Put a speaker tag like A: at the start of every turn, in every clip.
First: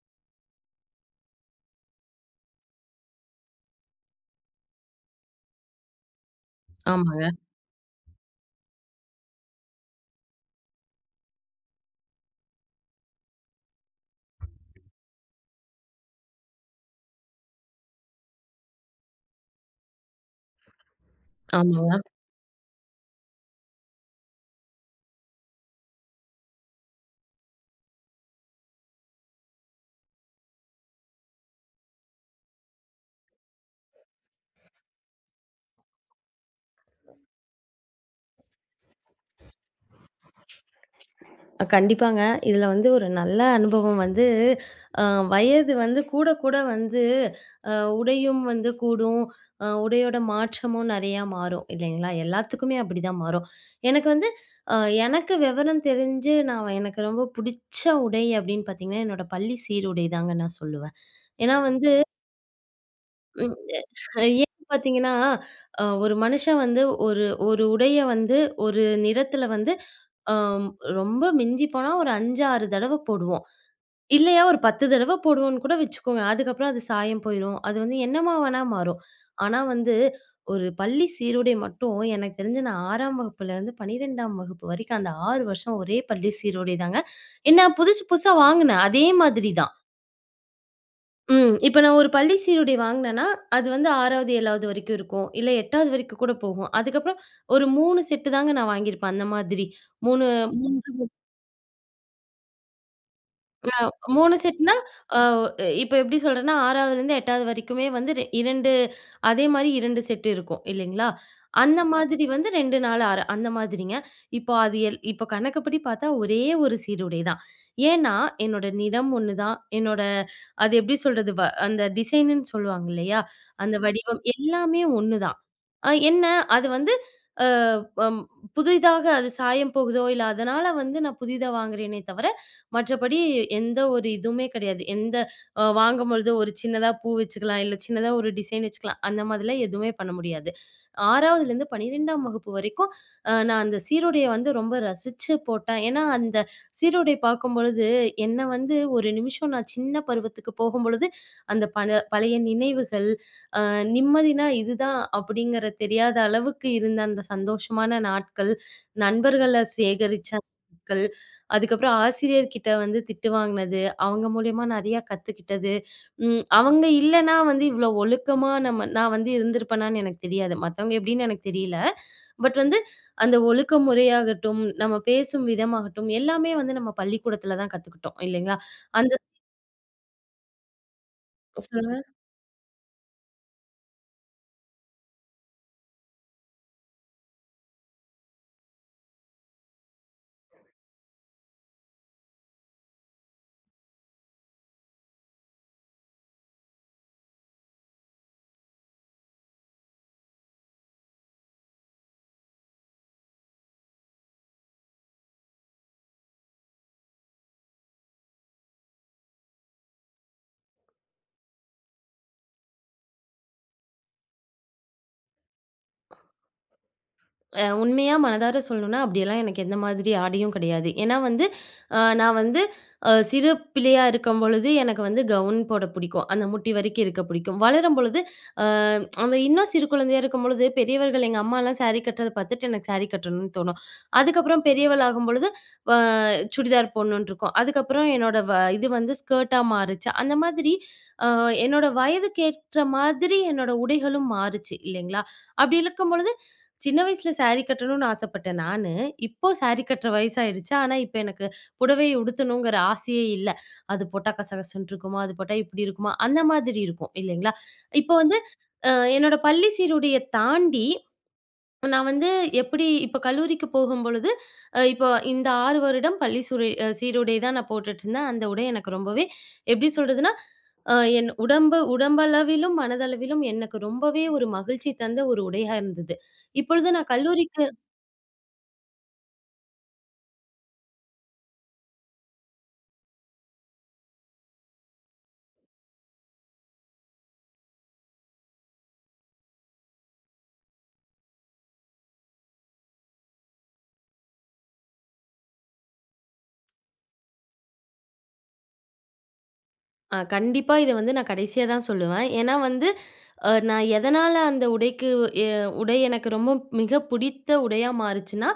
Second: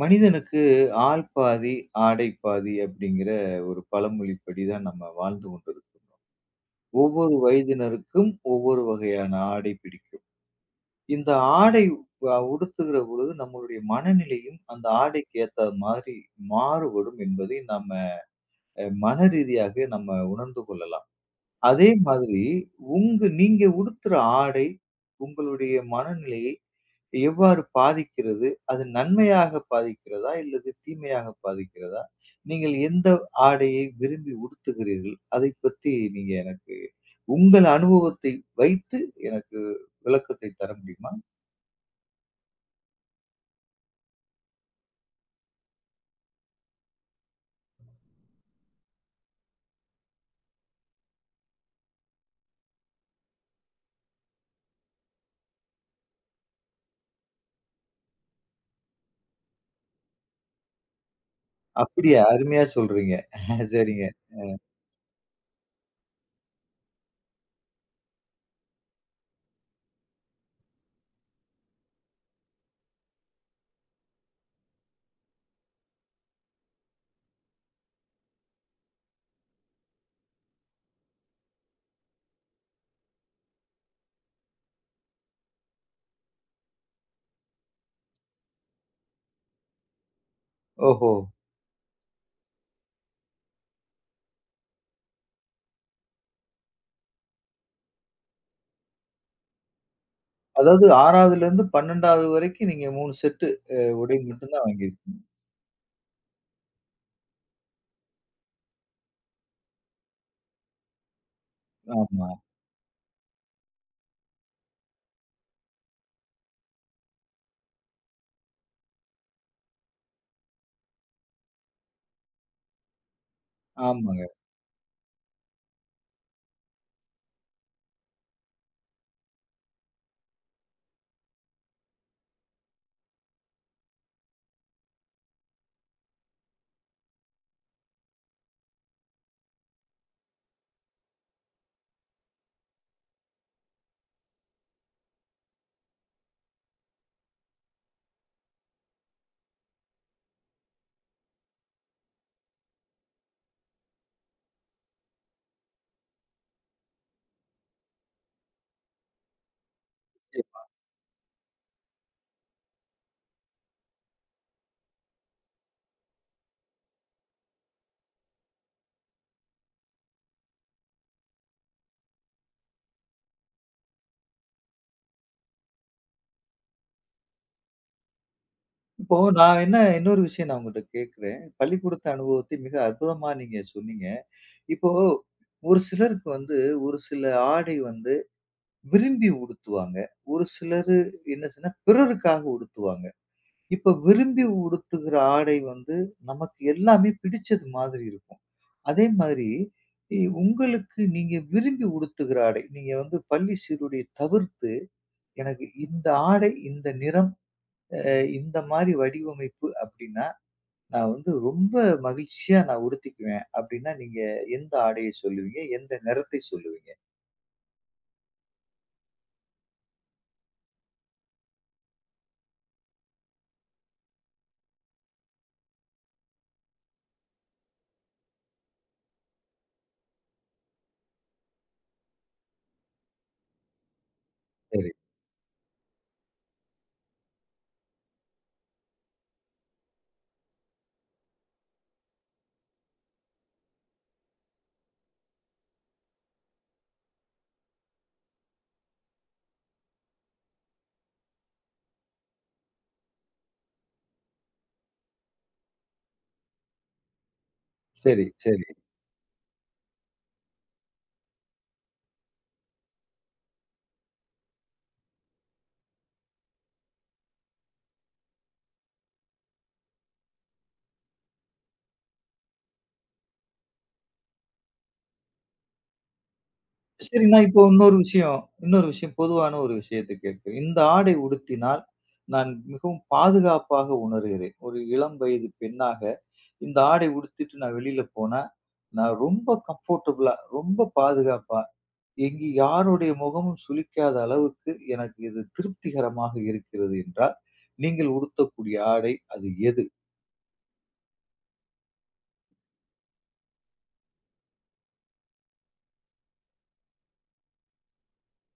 A: மனிதனுக்கு ஆள் பாதி, ஆடை பாதி அப்படிங்கிற ஒரு பழமொழிப்படி தான் நம்ம வாழ்ந்து கொண்டிருக்கிறோம்.
B: ஆமாங்க,
A: ஒவ்வொரு வயதினருக்கும் ஒவ்வொரு வகையான ஆடை பிடிக்கும். இந்த ஆடை உடுத்துகிற பொழுது நம்மளுடைய மனநிலையும் அந்த ஆடைக்கு ஏத்த மாதிரி மாறுபடும் என்பதை நம்ம மனரீதியாக நம்ம உணர்ந்து கொள்ளலாம். அதே
B: ஆமாங்க.
A: மாதிரி நீங்க உடுத்துற ஆடை உங்களுடைய மனநிலையை எவ்வாறு பாதிக்கிறது? அது நன்மையாக பாதிக்கிறதா? இல்லது தீமையாக பாதிக்கிறதா? நீங்கள் எந்த ஆடையை விரும்பி உடுத்துகிறீர்கள்? அதைப் பற்றி நீங்க எனக்கு உங்கள் அனுபவத்தை வைத்து எனக்கு விளக்கத்தை தர முடியுமா?
B: கண்டிப்பாங்க. இதுல வந்து ஒரு நல்ல அனுபவம் வந்து அ வயது வந்து கூட கூட வந்து அ உடையும் வந்து கூடும். உடையோட மாற்றமும் நெறையா மாறும் இல்லைங்களா? எல்லாத்துக்குமே அப்படிதான் மாறும். எனக்கு வந்து அ எனக்கு விவரம் தெரிஞ்சு நான் எனக்கு ரொம்ப புடிச்ச உடை அப்படின்னு பார்த்தீங்கன்னா, என்னோட பள்ளி சீருடை தாங்க நான் சொல்லுவேன். ஏன்னா வந்து
A: அப்படியா? அருமையா சொல்றீங்க.
B: ம்.
A: சரிங்க.
B: ஏன் பார்த்தீங்கன்னா, ஒரு மனுஷன் வந்து ஒரு ஒரு உடைய வந்து ஒரு நிறத்துல வந்து அம் ரொம்ப மிஞ்சி போனா ஒரு 5, 6 தடவ போடுவோம். இல்லையா ஒரு 10 தடவ போடுவோம்ன்னு கூட வச்சுக்கோங்க. அதுக்கப்புறம் அது சாயம் போயிரும். அது வந்து என்னமா வேணா மாறும். ஆனா வந்து ஒரு பள்ளி சீருடை மட்டும் எனக்கு தெரிஞ்சு நான் 6ஆம் வகுப்புலேருந்து 12ஆம் வகுப்பு வரைக்கும் அந்த 6 வருஷம் ஒரே பள்ளி சீருடை தாங்க. ஏன்னா புதுசு புதுசா வாங்குனேன். அதே மாதிரி தான்.
A: ஓஹோ!
B: ம். இப்ப நான் ஒரு பள்ளி சீருடை வாங்குனேன்னா, அது வந்து 6வது, 7வது வரைக்கும் இருக்கும். இல்ல 8வது வரைக்கும் கூட போகும். அதுக்கப்புறம் ஒரு 3 செட்டு தாங்க நான் வாங்கியிருப்பேன் அந்த மாதிரி. 3, 3
A: அதாவது 6வதுலருந்து 12வது வரைக்கும் நீங்க 3 செட்டு அ உடை
B: 3
A: மட்டும் தான்
B: செட்னா,
A: வாங்கியிருக்கீங்க.
B: அ இப்ப எப்படி சொல்றேன்னா, 6வதுலருந்து 8வது வரைக்குமே வந்து 2 அதே மாரி 2 செட் இருக்கும் இல்லைங்களா? அந்த மாதிரி
A: ஆமா.
B: வந்து 2 நாள் 6 அந்த மாதிரிங்க. இப்போ அது இப்போ கணக்குப்படி பார்த்தா ஒரே ஒரு சீருடை தான். ஏன்னா, என்னோட நிறம் ஒண்ணு தான். என்னோட அது எப்படி சொல்றது? அந்த டிசைனுன்னு சொல்லுவாங்க இல்லையா? அந்த வடிவம்
A: ஆமாங்க.
B: எல்லாமே ஒண்ணுதான். என்ன, அது வந்து அ அம் புதிதாக அது சாயம் போகுதோ, இல்ல அதனால வந்து நான் புதிதா வாங்குறேனே தவிர, மற்றபடி எந்த ஒரு இதுவுமே கிடையாது. எந்த வாங்கும்பொழுது ஒரு சின்னதா பூ வச்சுக்கலாம், இல்ல சின்னதா ஒரு டிசைன் வச்சுக்கலாம். அந்த மாதிரிலாம் எதுவுமே பண்ண முடியாது. 6வதுலேருந்து 12ஆம் வகுப்பு வரைக்கும் நான் அந்த சீருடைய வந்து ரொம்ப ரசிச்சு போட்டேன். ஏன்னா, அந்த சீருடை பார்க்கும்பொழுது, என்ன வந்து ஒரு நிமிஷம் நான் சின்ன பருவத்துக்கு போகும்பொழுது, அந்த பல பழைய நினைவுகள், நிம்மதினா இதுதான் அப்படிங்கிற தெரியாத அளவுக்கு இருந்த அந்த சந்தோஷமான நாட்கள், நண்பர்கள சேகரிச்ச நாட்கள், அதுக்கப்புறம் ஆசிரியர்கிட்ட வந்து திட்டு வாங்குனது, அவங்க மூலியமா நெறையா கத்துக்கிட்டது. அவங்க இல்லன்னா வந்து இவ்ளோ ஒழுக்கமா நான் வந்து இருந்திருப்பேனான்னு எனக்கு தெரியாது. மத்தவங்க எப்படின்னு எனக்கு தெரியல. பட் வந்து அந்த ஒழுக்க முறையாகட்டும், நம்ம பேசும் விதமாகட்டும் எல்லாமே வந்து நம்ம பள்ளிக்கூடத்துல தான் கத்துக்கிட்டோம் இல்லைங்களா? அந்த
A: இப்போ நான் என்ன இன்னொரு விஷயம் நான் உங்கள்ட்ட கேட்கிறேன்.
B: சொல்லுங்க.
A: பள்ளிக்கூடத்து அனுபவத்தை மிக அற்புதமா நீங்க சொன்னீங்க. இப்போ ஒரு சிலருக்கு வந்து ஒரு சில ஆடை வந்து விரும்பி உடுத்துவாங்க. ஒரு சிலரு என்ன சொன்னா பிறருக்காக உடுத்துவாங்க. இப்ப விரும்பி உடுத்துகிற ஆடை வந்து நமக்கு எல்லாமே பிடிச்சது மாதிரி இருக்கும். அதே மாதிரி உங்களுக்கு நீங்க விரும்பி உடுத்துகிற ஆடை, நீங்க வந்து பள்ளி சீருடைய தவிர்த்து எனக்கு இந்த ஆடை, இந்த நிறம், அ இந்த மாரி வடிவமைப்பு அப்டின்னா நான் வந்து ரொம்ப மகிழ்ச்சியா நான் உடுத்திக்குவேன் அப்படின்னா, நீங்க எந்த ஆடைய சொல்லுவீங்க? எந்த நிறத்தை சொல்லுவீங்க?
B: உண்மையா மனதார சொல்லணும்னா, அப்படியெல்லாம் எனக்கு எந்த மாதிரி ஆடையும் கிடையாது. ஏன்னா வந்து, நான் வந்து சிறு பிள்ளையா இருக்கும்பொழுது எனக்கு வந்து கவுன் போட பிடிக்கும். அந்த முட்டி வரைக்கும் இருக்க பிடிக்கும். வளரும் பொழுது அ அந்த இன்னும் சிறு குழந்தையா இருக்கும்பொழுது, பெரியவர்கள் எங்க அம்மாலாம் சாரி கட்டுறத பார்த்துட்டு எனக்கு சாரி கட்டணும்னு தோணும். அதுக்கப்புறம்
A: சரி,
B: பெரியவள் ஆகும்பொழுது அ சுடிதார் போடணும்னு இருக்கும். அதுக்கப்புறம் என்னோட இது வந்து ஸ்கர்ட்டா மாறுச்சு. அந்த மாதிரி என்னோட வயதுக்கேற்ற மாதிரி என்னோட உடைகளும் மாறுச்சு இல்லைங்களா? அப்படி இருக்கும் பொழுது, சின்ன வயசுல சாரி கட்டணும்னு ஆசைப்பட்டேன் நானு. இப்போ சாரி கட்டுற வயசாயிடுச்சு. ஆனா, இப்ப எனக்கு புடவை உடுத்தணுங்கிற ஆசையே இல்ல. அது போட்டா கசகசன்னு இருக்குமா? அது போட்டா இப்படி இருக்குமா? அந்த மாதிரி இருக்கும் இல்லைங்களா? இப்போ வந்து
A: சரி,
B: என்னோட பள்ளி சீருடைய தாண்டி நான் வந்து எப்படி இப்ப கல்லூரிக்கு போகும்பொழுது, இப்போ இந்த 6 வருடம் பள்ளி சூரை அ சீருடை தான் நான் போட்டுட்ருந்தேன். அந்த உடை எனக்கு ரொம்பவே எப்படி சொல்றதுன்னா, என் உடம்பளவிலும், மனதளவிலும் எனக்கு ரொம்பவே ஒரு மகிழ்ச்சி தந்த ஒரு உடையா இருந்தது. இப்பொழுது நான்
A: சரி, நான் இப்போ
B: கல்லூரிக்கு
A: இன்னொரு விஷயம் இன்னொரு விஷயம் பொதுவான ஒரு விஷயத்த கேட்கிறேன். இந்த ஆடை உடுத்தினால் நான் மிகவும் பாதுகாப்பாக உணர்கிறேன். ஒரு இளம் வயது பெண்ணாக இந்த ஆடை உடுத்திட்டு நான் வெளியில போனா, நான் ரொம்ப கம்ஃபோர்டபுளா, ரொம்ப பாதுகாப்பா எங்கு யாருடைய முகமும் சுளிக்காத அளவுக்கு எனக்கு இது திருப்திகரமாக இருக்கிறது என்றால், நீங்கள் உடுத்தக்கூடிய ஆடை அது எது?
B: கண்டிப்பா இத வந்து நான் கடைசியா தான் சொல்லுவேன். ஏன்னா வந்து நான் எதனால அந்த உடைக்கு எ உடை எனக்கு ரொம்ப மிக பிடித்த உடையா மாறுச்சுன்னா,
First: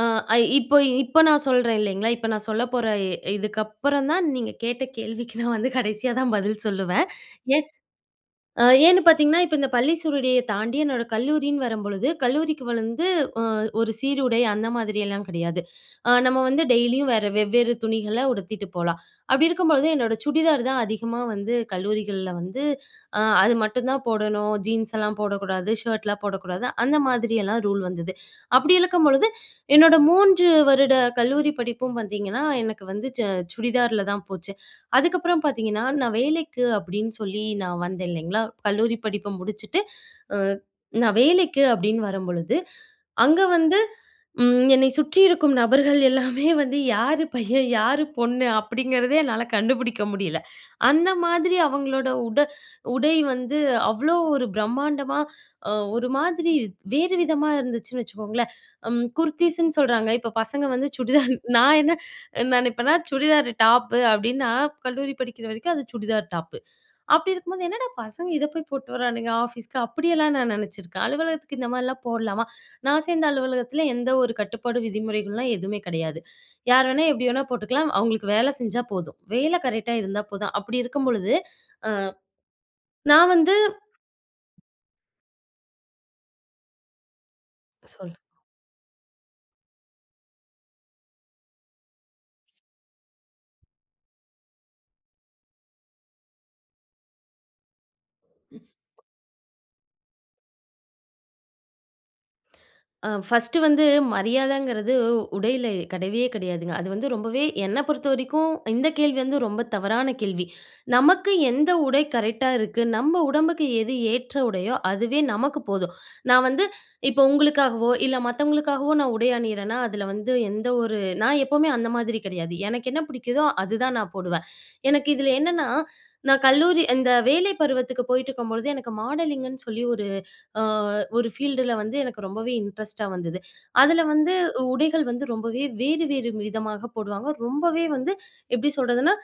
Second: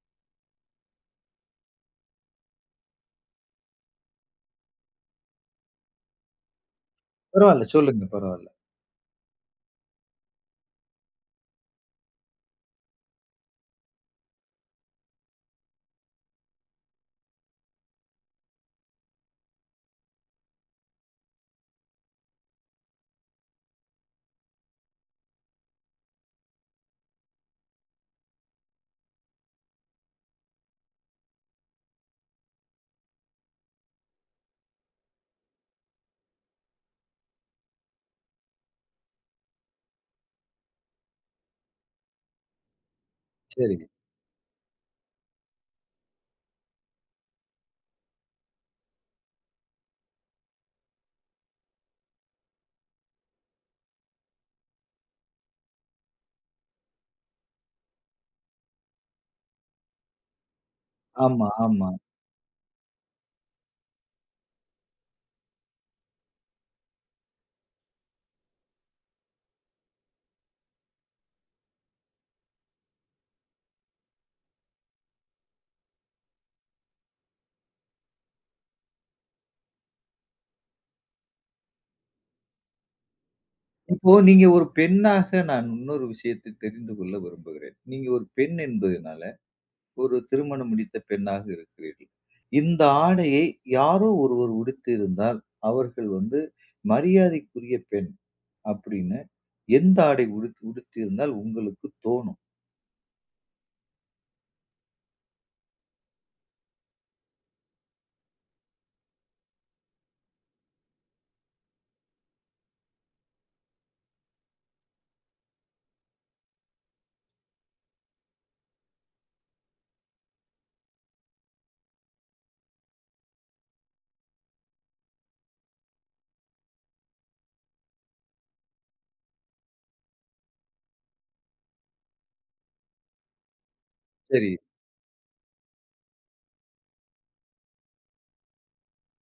B: அ இப்போ இப்போ நான் சொல்றேன் இல்லைங்களா? இப்போ நான் சொல்லப்போற இதுக்கப்புறம் தான் நீங்க கேட்ட கேள்விக்கு நான் வந்து கடைசியா தான் பதில் சொல்லுவேன்.
A: பரவால்ல. சொல்லுங்க. பரவால்ல.
B: ஏன்னு பார்த்தீங்கன்னா, இப்ப இந்த பள்ளி சூருடைய தாண்டி என்னோட கல்லூரின்னு வரும்பொழுது, கல்லூரிக்கு வந்து அ ஒரு சீருடை அந்த மாதிரியெல்லாம் கிடையாது. நம்ம வந்து டெய்லியும் வேற வெவ்வேறு துணிகள உடுத்திட்டு போலாம். அப்படி இருக்கும்பொழுது என்னோட சுடிதார் தான் அதிகமா வந்து கல்லூரிகள்ல வந்து அது மட்டும் தான் போடணும். ஜீன்ஸ் எல்லாம் போடக்கூடாது, ஷர்ட்லாம் போடக்கூடாது. அந்த மாதிரியெல்லாம் ரூல் வந்தது. அப்படி இருக்கும் பொழுது, என்னோட 3 வருட கல்லூரி படிப்பும் பார்த்தீங்கன்னா, எனக்கு வந்து சுடிதார்ல தான் போச்சு. அதுக்கப்புறம் பார்த்தீங்கன்னா, நான் வேலைக்கு அப்படின்னு சொல்லி நான் வந்தேன் இல்லைங்களா? கல்லூரி படிப்ப முடிச்சுட்டு, அ நான் வேலைக்கு அப்படின்னு வரும்பொழுது, அங்க வந்து
A: சரிங்க.
B: என்னை சுற்றி இருக்கும் நபர்கள் எல்லாமே வந்து யாரு பையன், யாரு பொண்ணு அப்படிங்கிறதே என்னால கண்டுபிடிக்க முடியல. அந்த மாதிரி அவங்களோட உடை வந்து அவ்வளோ ஒரு பிரம்மாண்டமா, அ ஒரு மாதிரி வேறு விதமா இருந்துச்சுன்னு வச்சுக்கோங்களேன். குர்தீஸ்ன்னு சொல்றாங்க. இப்ப பசங்க வந்து சுடிதார்
A: ஆமா,
B: நான்
A: ஆமா.
B: என்ன நான் இப்பனா சுடிதார் டாப்பு அப்டின்னா, கல்லூரி படிக்கிற வரைக்கும் அது சுடிதார் டாப்பு. அப்டி இருக்கும்போது என்னடா பசங்க இத போய் போட்டு வரானுங்க ஆஃபீஸ்க்கு அப்படியெல்லாம் நான் நெனச்சிருக்கேன். அலுவலகத்துக்கு இந்த மாரிலாம் போடலாமா? நான் சேர்ந்த அலுவலகத்துல எந்த ஒரு கட்டுப்பாடு விதிமுறைகள்லாம் எதுவுமே கிடையாது. யார் வேணா எப்டி வேணா போட்டுக்கலாம். அவங்களுக்கு வேல செஞ்சா போதும். வேல கரெக்ட்டா இருந்தா போதும். அப்படி இருக்கும் பொழுது, அ நான் வந்து
A: இப்போ நீங்க ஒரு பெண்ணாக நான் இன்னொரு விஷயத்தை தெரிந்து கொள்ள விரும்புகிறேன். நீங்க
B: சொல்
A: ஒரு பெண் என்பதனால, ஒரு திருமணம் முடித்த பெண்ணாக இருக்கிறீர்கள். இந்த ஆடையை யாரோ ஒருவர் உடுத்தியிருந்தால், அவர்கள் வந்து மரியாதைக்குரிய பெண் அப்படின்னு எந்த ஆடை உடுத் உடுத்தியிருந்தால் உங்களுக்கு தோணும்?
B: ஃபர்ஸ்ட்டு வந்து மரியாதைங்கிறது உடையில கிடையவே கிடையாதுங்க. அது வந்து ரொம்பவே என்ன பொறுத்தவரைக்கும் இந்த கேள்வி வந்து ரொம்ப தவறான கேள்வி. நமக்கு எந்த உடை கரெக்ட்டா இருக்கு, நம்ம உடம்புக்கு எது ஏற்ற உடையோ அதுவே நமக்கு போதும். நான் வந்து இப்போ உங்களுக்காகவோ, இல்ல மத்தவங்களுக்காகவோ நான் உடை அணியிறேன்னா, அதுல வந்து எந்த ஒரு நான் எப்பவுமே அந்த மாதிரி கிடையாது. எனக்கு என்ன பிடிக்குதோ அதுதான் நான் போடுவேன். எனக்கு இதுல என்னன்னா, நான் கல்லூரி இந்த வேலை பருவத்துக்கு போயிட்டுருக்கும்பொழுது எனக்கு மாடலிங்குன்னு சொல்லி அ ஒரு ஃபீல்டுல வந்து எனக்கு ரொம்பவே இன்ட்ரெஸ்ட்டா வந்தது. அதுல வந்து
A: சரி.
B: உடைகள் வந்து ரொம்பவே வேறு வேறு விதமாக போடுவாங்க. ரொம்பவே வந்து எப்படி சொல்றதுன்னா,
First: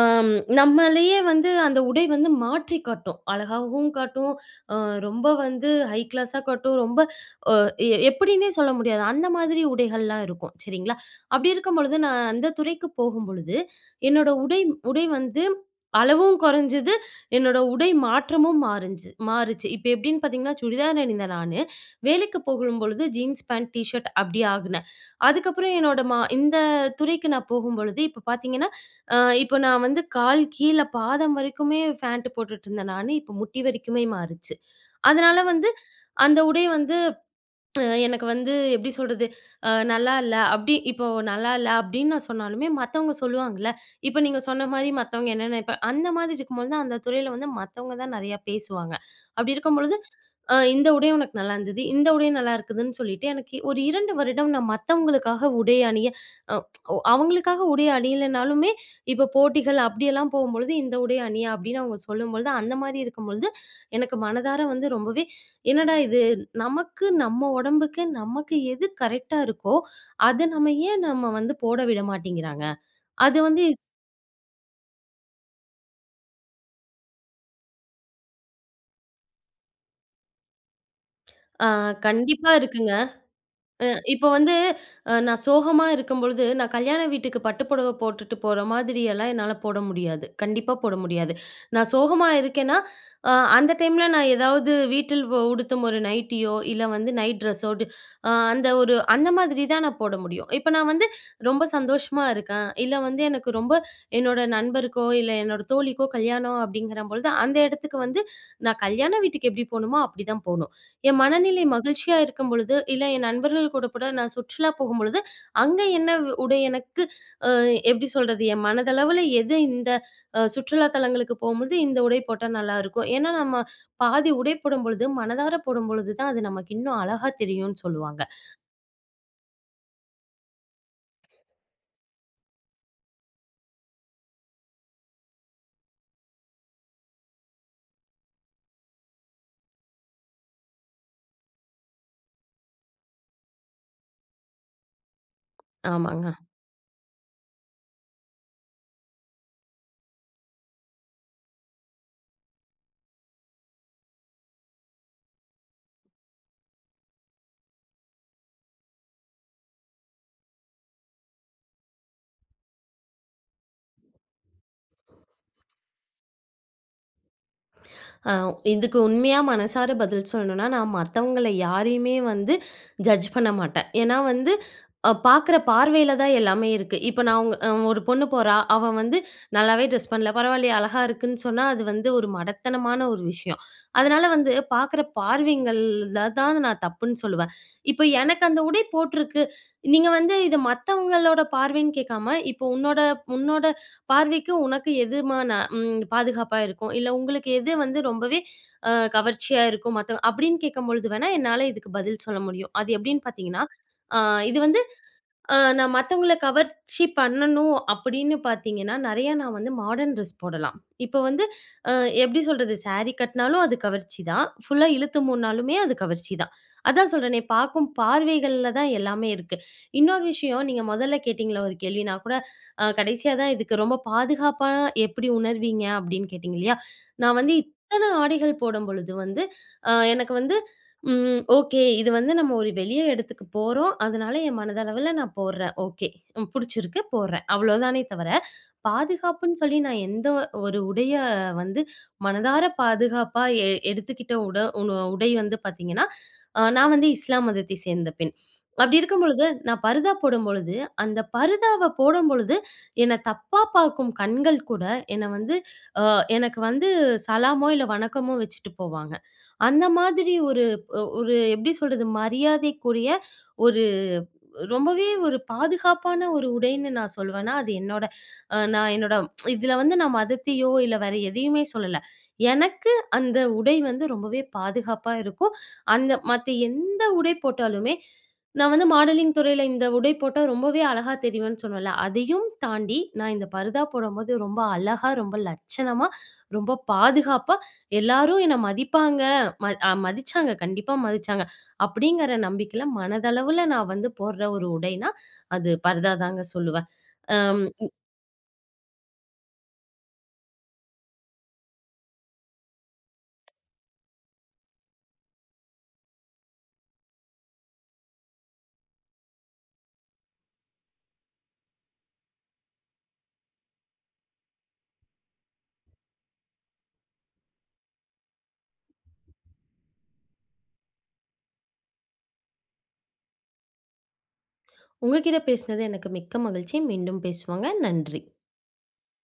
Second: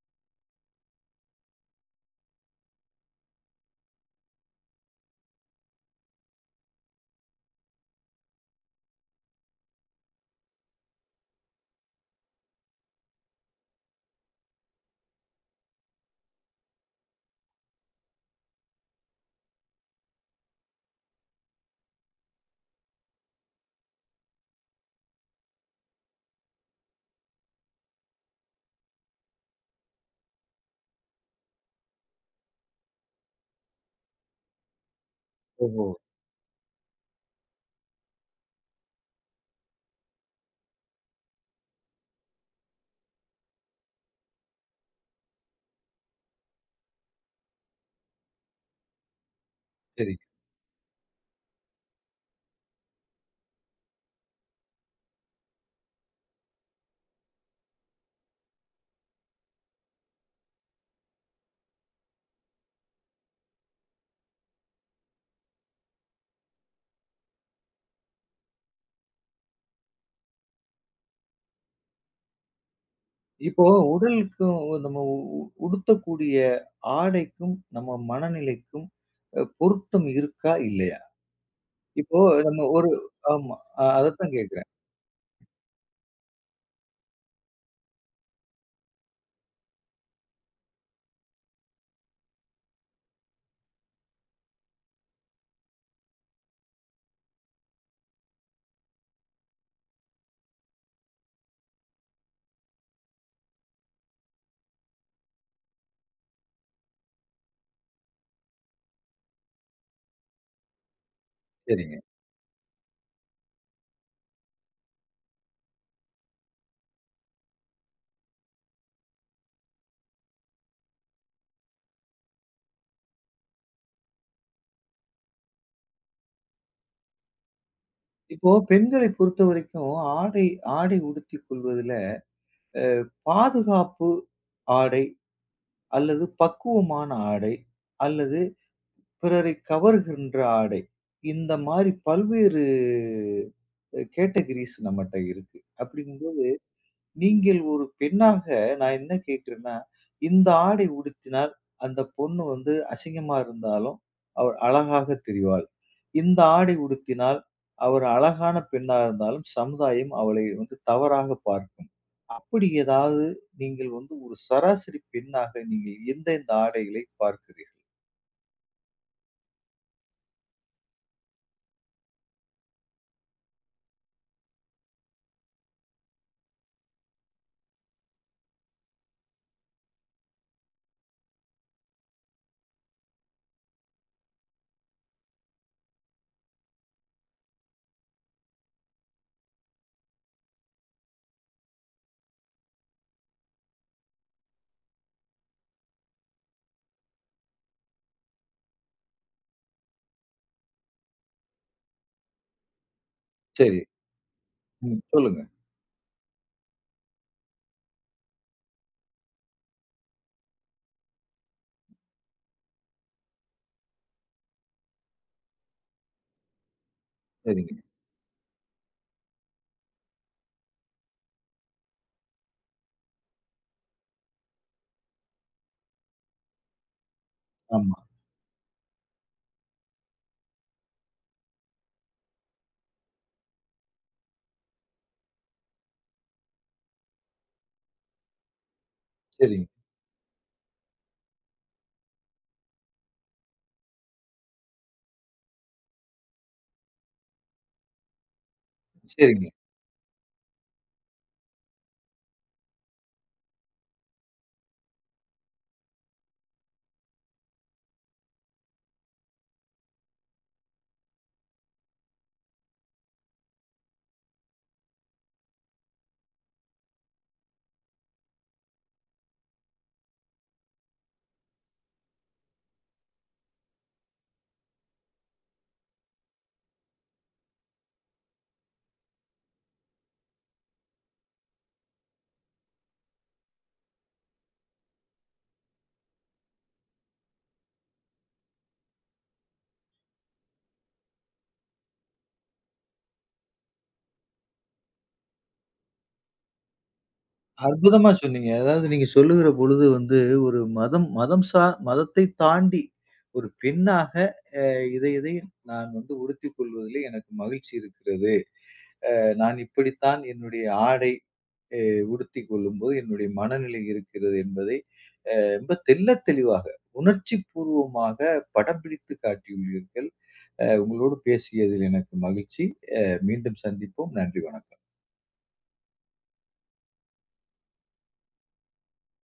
B: அம் நம்மளையே வந்து அந்த உடை வந்து மாற்றி காட்டும். அழகாவும் காட்டும், அ ரொம்ப வந்து ஹை கிளாஸா காட்டும். ரொம்ப அ எப்படின்னே சொல்ல முடியாது. அந்த மாதிரி உடைகள்லாம் இருக்கும். சரிங்களா? அப்படி இருக்கும் பொழுது, நான் அந்த துறைக்கு போகும்பொழுது, என்னோட உடை உடை வந்து அளவும் குறைஞ்சது. என்னோட உடை மாற்றமும் மாறுச்சு. இப்ப எப்படின்னு பார்த்தீங்கன்னா, சுடிதார் அணிந்த நானு, வேலைக்கு போகும்பொழுது ஜீன்ஸ் பேண்ட், டீ ஷர்ட் அப்படி ஆகுனேன். அதுக்கப்புறம் என்னோட இந்த துறைக்கு நான் போகும்பொழுது, இப்ப பார்த்தீங்கன்னா அ இப்போ நான் வந்து கால் கீழ பாதம் வரைக்குமே ஃபேண்ட் போட்டுட்டு இருந்த நானு, இப்போ முட்டி வரைக்குமே மாறுச்சு. அதனால வந்து
A: ஓஹோ!
B: அந்த உடை வந்து எனக்கு வந்து எப்படி சொல்றது? நல்லா இல்ல. அப்படி இப்போ நல்லா இல்ல அப்படின்னு நான் சொன்னாலுமே, மத்தவங்க சொல்லுவாங்கல்ல. இப்ப நீங்க சொன்ன மாரி மத்தவங்க என்ன நினைப்பா அந்த மாதிரி இருக்கும்போது தான், அந்த துறையில வந்து மத்தவங்க தான் நெறையா பேசுவாங்க. அப்படி இருக்கும்பொழுது,
A: சரி.
B: இந்த உடை உனக்கு நல்லா இருந்தது. இந்த உடை நல்லா இருக்குதுன்னு சொல்லிட்டு, எனக்கு ஒரு 2 வருடம் நான் மத்தவங்களுக்காக உடை அணிய அ அவங்களுக்காக உடை அணியலனாலுமே, இப்ப போட்டிகள் அப்படியெல்லாம் போகும்பொழுது, இந்த உடை அணிய அப்படின்னு அவங்க சொல்லும்பொழுது, அந்த மாரி இருக்கும்பொழுது, எனக்கு மனதார வந்து ரொம்பவே, என்னடா இது! நமக்கு, நம்ம உடம்புக்கு, நமக்கு எது கரெக்ட்டா இருக்கோ, அத நம்ம ஏன் நம்ம வந்து போட விட மாட்டேங்கிறாங்க? அது வந்து
A: இப்போ உடலுக்கும் நம்ம உ உ உடுத்தக்கூடிய ஆடைக்கும், நம்ம மனநிலைக்கும் பொருத்தம் இருக்கா? இல்லையா?
B: அ
A: இப்போ
B: கண்டிப்பா
A: நம்ம ஒரு
B: இருக்குங்க.
A: ஆமா.
B: அ இப்ப
A: அதத்தான்
B: வந்து
A: கேட்கிறேன்.
B: நான் சோகமா இருக்கும்பொழுது, நான் கல்யாண வீட்டுக்கு பட்டு புடவ போட்டுட்டு போற மாதிரி எல்லாம் என்னால போட முடியாது. கண்டிப்பா போட முடியாது. நான் சோகமா இருக்கேன்னா, அந்த டைம்ல நான் ஏதாவது வீட்டில் உடுத்தும் ஒரு நைட்டியோ, இல்ல வந்து நைட் ட்ரெஸ்ஸோடு அந்த ஒரு அந்த மாதிரி தான் நான் போட முடியும். இப்ப நான் வந்து ரொம்ப சந்தோஷமா இருக்கேன், இல்ல வந்து எனக்கு ரொம்ப என்னோட நண்பருக்கோ, இல்ல என்னோட தோழிக்கோ கல்யாணம் அப்படிங்கிற பொழுது, அந்த இடத்துக்கு வந்து நான் கல்யாண வீட்டுக்கு எப்படி போணுமோ, அப்படி தான் போணும். என் மனநிலை
A: சரிங்க.
B: மகிழ்ச்சியா இருக்கும் பொழுது, இல்ல என் நண்பர்கள் கூட கூட நான் சுற்றுலா போகும்பொழுது, அங்க என்ன உடை எனக்கு அ எப்படி சொல்றது? என் மனதளவுல எது இந்த சுற்றுலா தலங்களுக்கு போகும்போது இந்த உடை போட்டா நல்லாயிருக்கும். ஏன்னா நம்ம பாதி உடை போடும்பொழுது, மனதார போடும்பொழுது தான் அது நமக்கு இன்னும் அழகா தெரியும்னு சொல்லுவாங்க.
A: இப்போ பெண்களை பொறுத்தவரைக்கும் ஆடை ஆடை உடுத்திக் கொள்வதில அ பாதுகாப்பு ஆடை அல்லது பக்குவமான ஆடை அல்லது பிறரை கவர்கின்ற ஆடை, இந்த மாரி பல்வேறு கேட்டகரீஸ் நம்மட்ட இருக்கு. அப்படி
B: ஆமாங்க.
A: நீங்கள் ஒரு பெண்ணாக நான் என்ன கேட்கிறேன்னா, இந்த ஆடை உடுத்தினால் அந்த பொண்ணு வந்து அசிங்கமா இருந்தாலும், அவள் அழகாக தெரிவாள். இந்த ஆடை உடுத்தினால் அவர் அழகான பெண்ணா இருந்தாலும் சமுதாயம் அவளை வந்து தவறாக பார்க்கும். அப்படி ஏதாவது நீங்கள் வந்து ஒரு சராசரி பெண்ணாக நீங்கள் எந்தெந்த ஆடைகளை பார்க்கிறீர்கள்?
B: அ இதுக்கு உண்மையா மனசார பதில் சொல்லணும்னா, நான் மத்தவங்கள யாரையுமே வந்து ஜட்ஜ் பண்ண மாட்டேன். ஏன்னா வந்து பார்க்குற பார்வையில தான் எல்லாமே இருக்கு. இப்ப நான் உங்க ஒரு பொண்ணு போறா, அவ வந்து நல்லாவே ட்ரெஸ் பண்ணல. பரவாயில்லையே அழகா இருக்குன்னு சொன்னா, அது வந்து ஒரு மடத்தனமான ஒரு விஷயம். அதனால வந்து பார்க்குற பார்வைங்கள்ல தான் நான் தப்புன்னு சொல்லுவேன். இப்ப எனக்கு அந்த உடை போட்டிருக்கு. நீங்க வந்து இத மத்தவங்களோட பார்வைன்னு கேட்காம, இப்போ உன்னோட உன்னோட பார்வைக்கு உனக்கு எதுமா பாதுகாப்பா இருக்கும். இல்ல உங்களுக்கு எது வந்து ரொம்பவே கவர்ச்சியா இருக்கும் மத்த அப்படின்னு கேட்கும்பொழுது வேணா, என்னால இதுக்கு பதில் சொல்ல முடியும். அது எப்படின்னு பார்த்தீங்கன்னா,
A: சரி.
B: அ இது வந்து
A: ம். சொல்லுங்க.
B: நான் மத்தவங்கள கவர்ச்சி பண்ணணும் அப்படின்னு பார்த்தீங்கன்னா, நெறையா நான் வந்து மாடர்ன் ட்ரெஸ் போடலாம். இப்போ வந்து அ எப்படி சொல்றது? சாரி கட்டினாலும் அது கவர்ச்சி தான். ஃபுல்லா இழுத்து மூடுனாலுமே அது கவர்ச்சி தான். அதான் சொல்றேனே,
A: சரிங்க.
B: பார்க்கும் பார்வைகள்ல தான் எல்லாமே இருக்கு. இன்னொரு விஷயம், நீங்க முதல்ல கேட்டீங்கல்ல ஒரு கேள்வி, நான் கூட கடைசியா தான் இதுக்கு ரொம்ப பாதுகாப்பா எப்படி உணர்வீங்க? அப்படின்னு கேட்டீங்க இல்லையா? நான் வந்து
A: ஆமா.
B: இத்தன ஆடைகள் போடும்பொழுது வந்து, எனக்கு வந்து ம். ஓகே. இது வந்து நம்ம ஒரு வெளிய இடத்துக்கு போறோம். அதனால என் மனதளவுல நான் போடுறேன். ஓகே. புடிச்சிருக்கு போடுறேன். அவ்வளோதானே தவிர, பாதுகாப்புன்னு
A: சரிங்க.
B: சொல்லி நான் எந்த ஒரு உடைய வந்து மனதார பாதுகாப்பா எடுத்துக்கிட்ட உட உண உடை வந்து பார்த்தீங்கன்னா, நான் வந்து இஸ்லாம் மதத்தை சேர்ந்த பெண். அப்படி இருக்கும் பொழுது,
A: சரிங்க.
B: நான் பர்தா போடும்பொழுது, அந்த பர்தாவ போடும்பொழுது, என்ன தப்பா பார்க்கும் கண்கள் கூட என்ன வந்து அ எனக்கு வந்து சலாமோ, இல்ல வணக்கமோ வச்சுட்டு போவாங்க. அந்த மாதிரி ஒரு ஒரு எப்படி சொல்றது? மரியாதைக்குரிய ஒரு ரொம்பவே ஒரு பாதுகாப்பான ஒரு உடைன்னு நான் சொல்வேன்னா, அது என்னோட நான் என்னோட இதுல வந்து நான் மதத்தையோ, இல்ல வேற எதையுமே சொல்லல. எனக்கு அந்த உடை வந்து ரொம்பவே பாதுகாப்பா இருக்கும். அந்த மத்த எந்த உடை போட்டாலுமே, நான் வந்து மாடலிங் துறையில இந்த உடை போட்டா ரொம்பவே அழகா தெரிவேன்னு சொன்னேன்ல. அதையும் தாண்டி நான் இந்த பர்தா போடும்போது ரொம்ப அழகா, ரொம்ப லட்சணமா, ரொம்ப பாதுகாப்பா எல்லாரும் என்ன மதிப்பாங்க. மதிச்சாங்க. கண்டிப்பா மதிச்சாங்க. அப்படிங்கிற நம்பிக்கையில மனதளவுல நான் வந்து போடுற ஒரு உடைனா, அது பர்தா தாங்க சொல்லுவேன். அம்
A: அற்புதமா சொன்னீங்க. அதாவது நீங்க சொல்லுகிற பொழுது வந்து ஒரு மதம் மதம் சா மதத்தை தாண்டி ஒரு பெண்ணாக அ இதை இதை நான் வந்து உடுத்திக் கொள்வதிலே எனக்கு மகிழ்ச்சி இருக்கிறது. நான் இப்படித்தான் என்னுடைய ஆடை அ உடுத்திக் கொள்ளும்போது என்னுடைய மனநிலை இருக்கிறது என்பதை ரொம்ப தெள்ளத் தெளிவாக, உணர்ச்சி பூர்வமாக படம் பிடித்து காட்டியுள்ளீர்கள். உங்களோடு பேசியதில் எனக்கு மகிழ்ச்சி. அ மீண்டும் சந்திப்போம். நன்றி, வணக்கம்.
B: உங்ககிட்ட பேசினது எனக்கு மிக்க மகிழ்ச்சி. மீண்டும் பேசுவோங்க. நன்றி.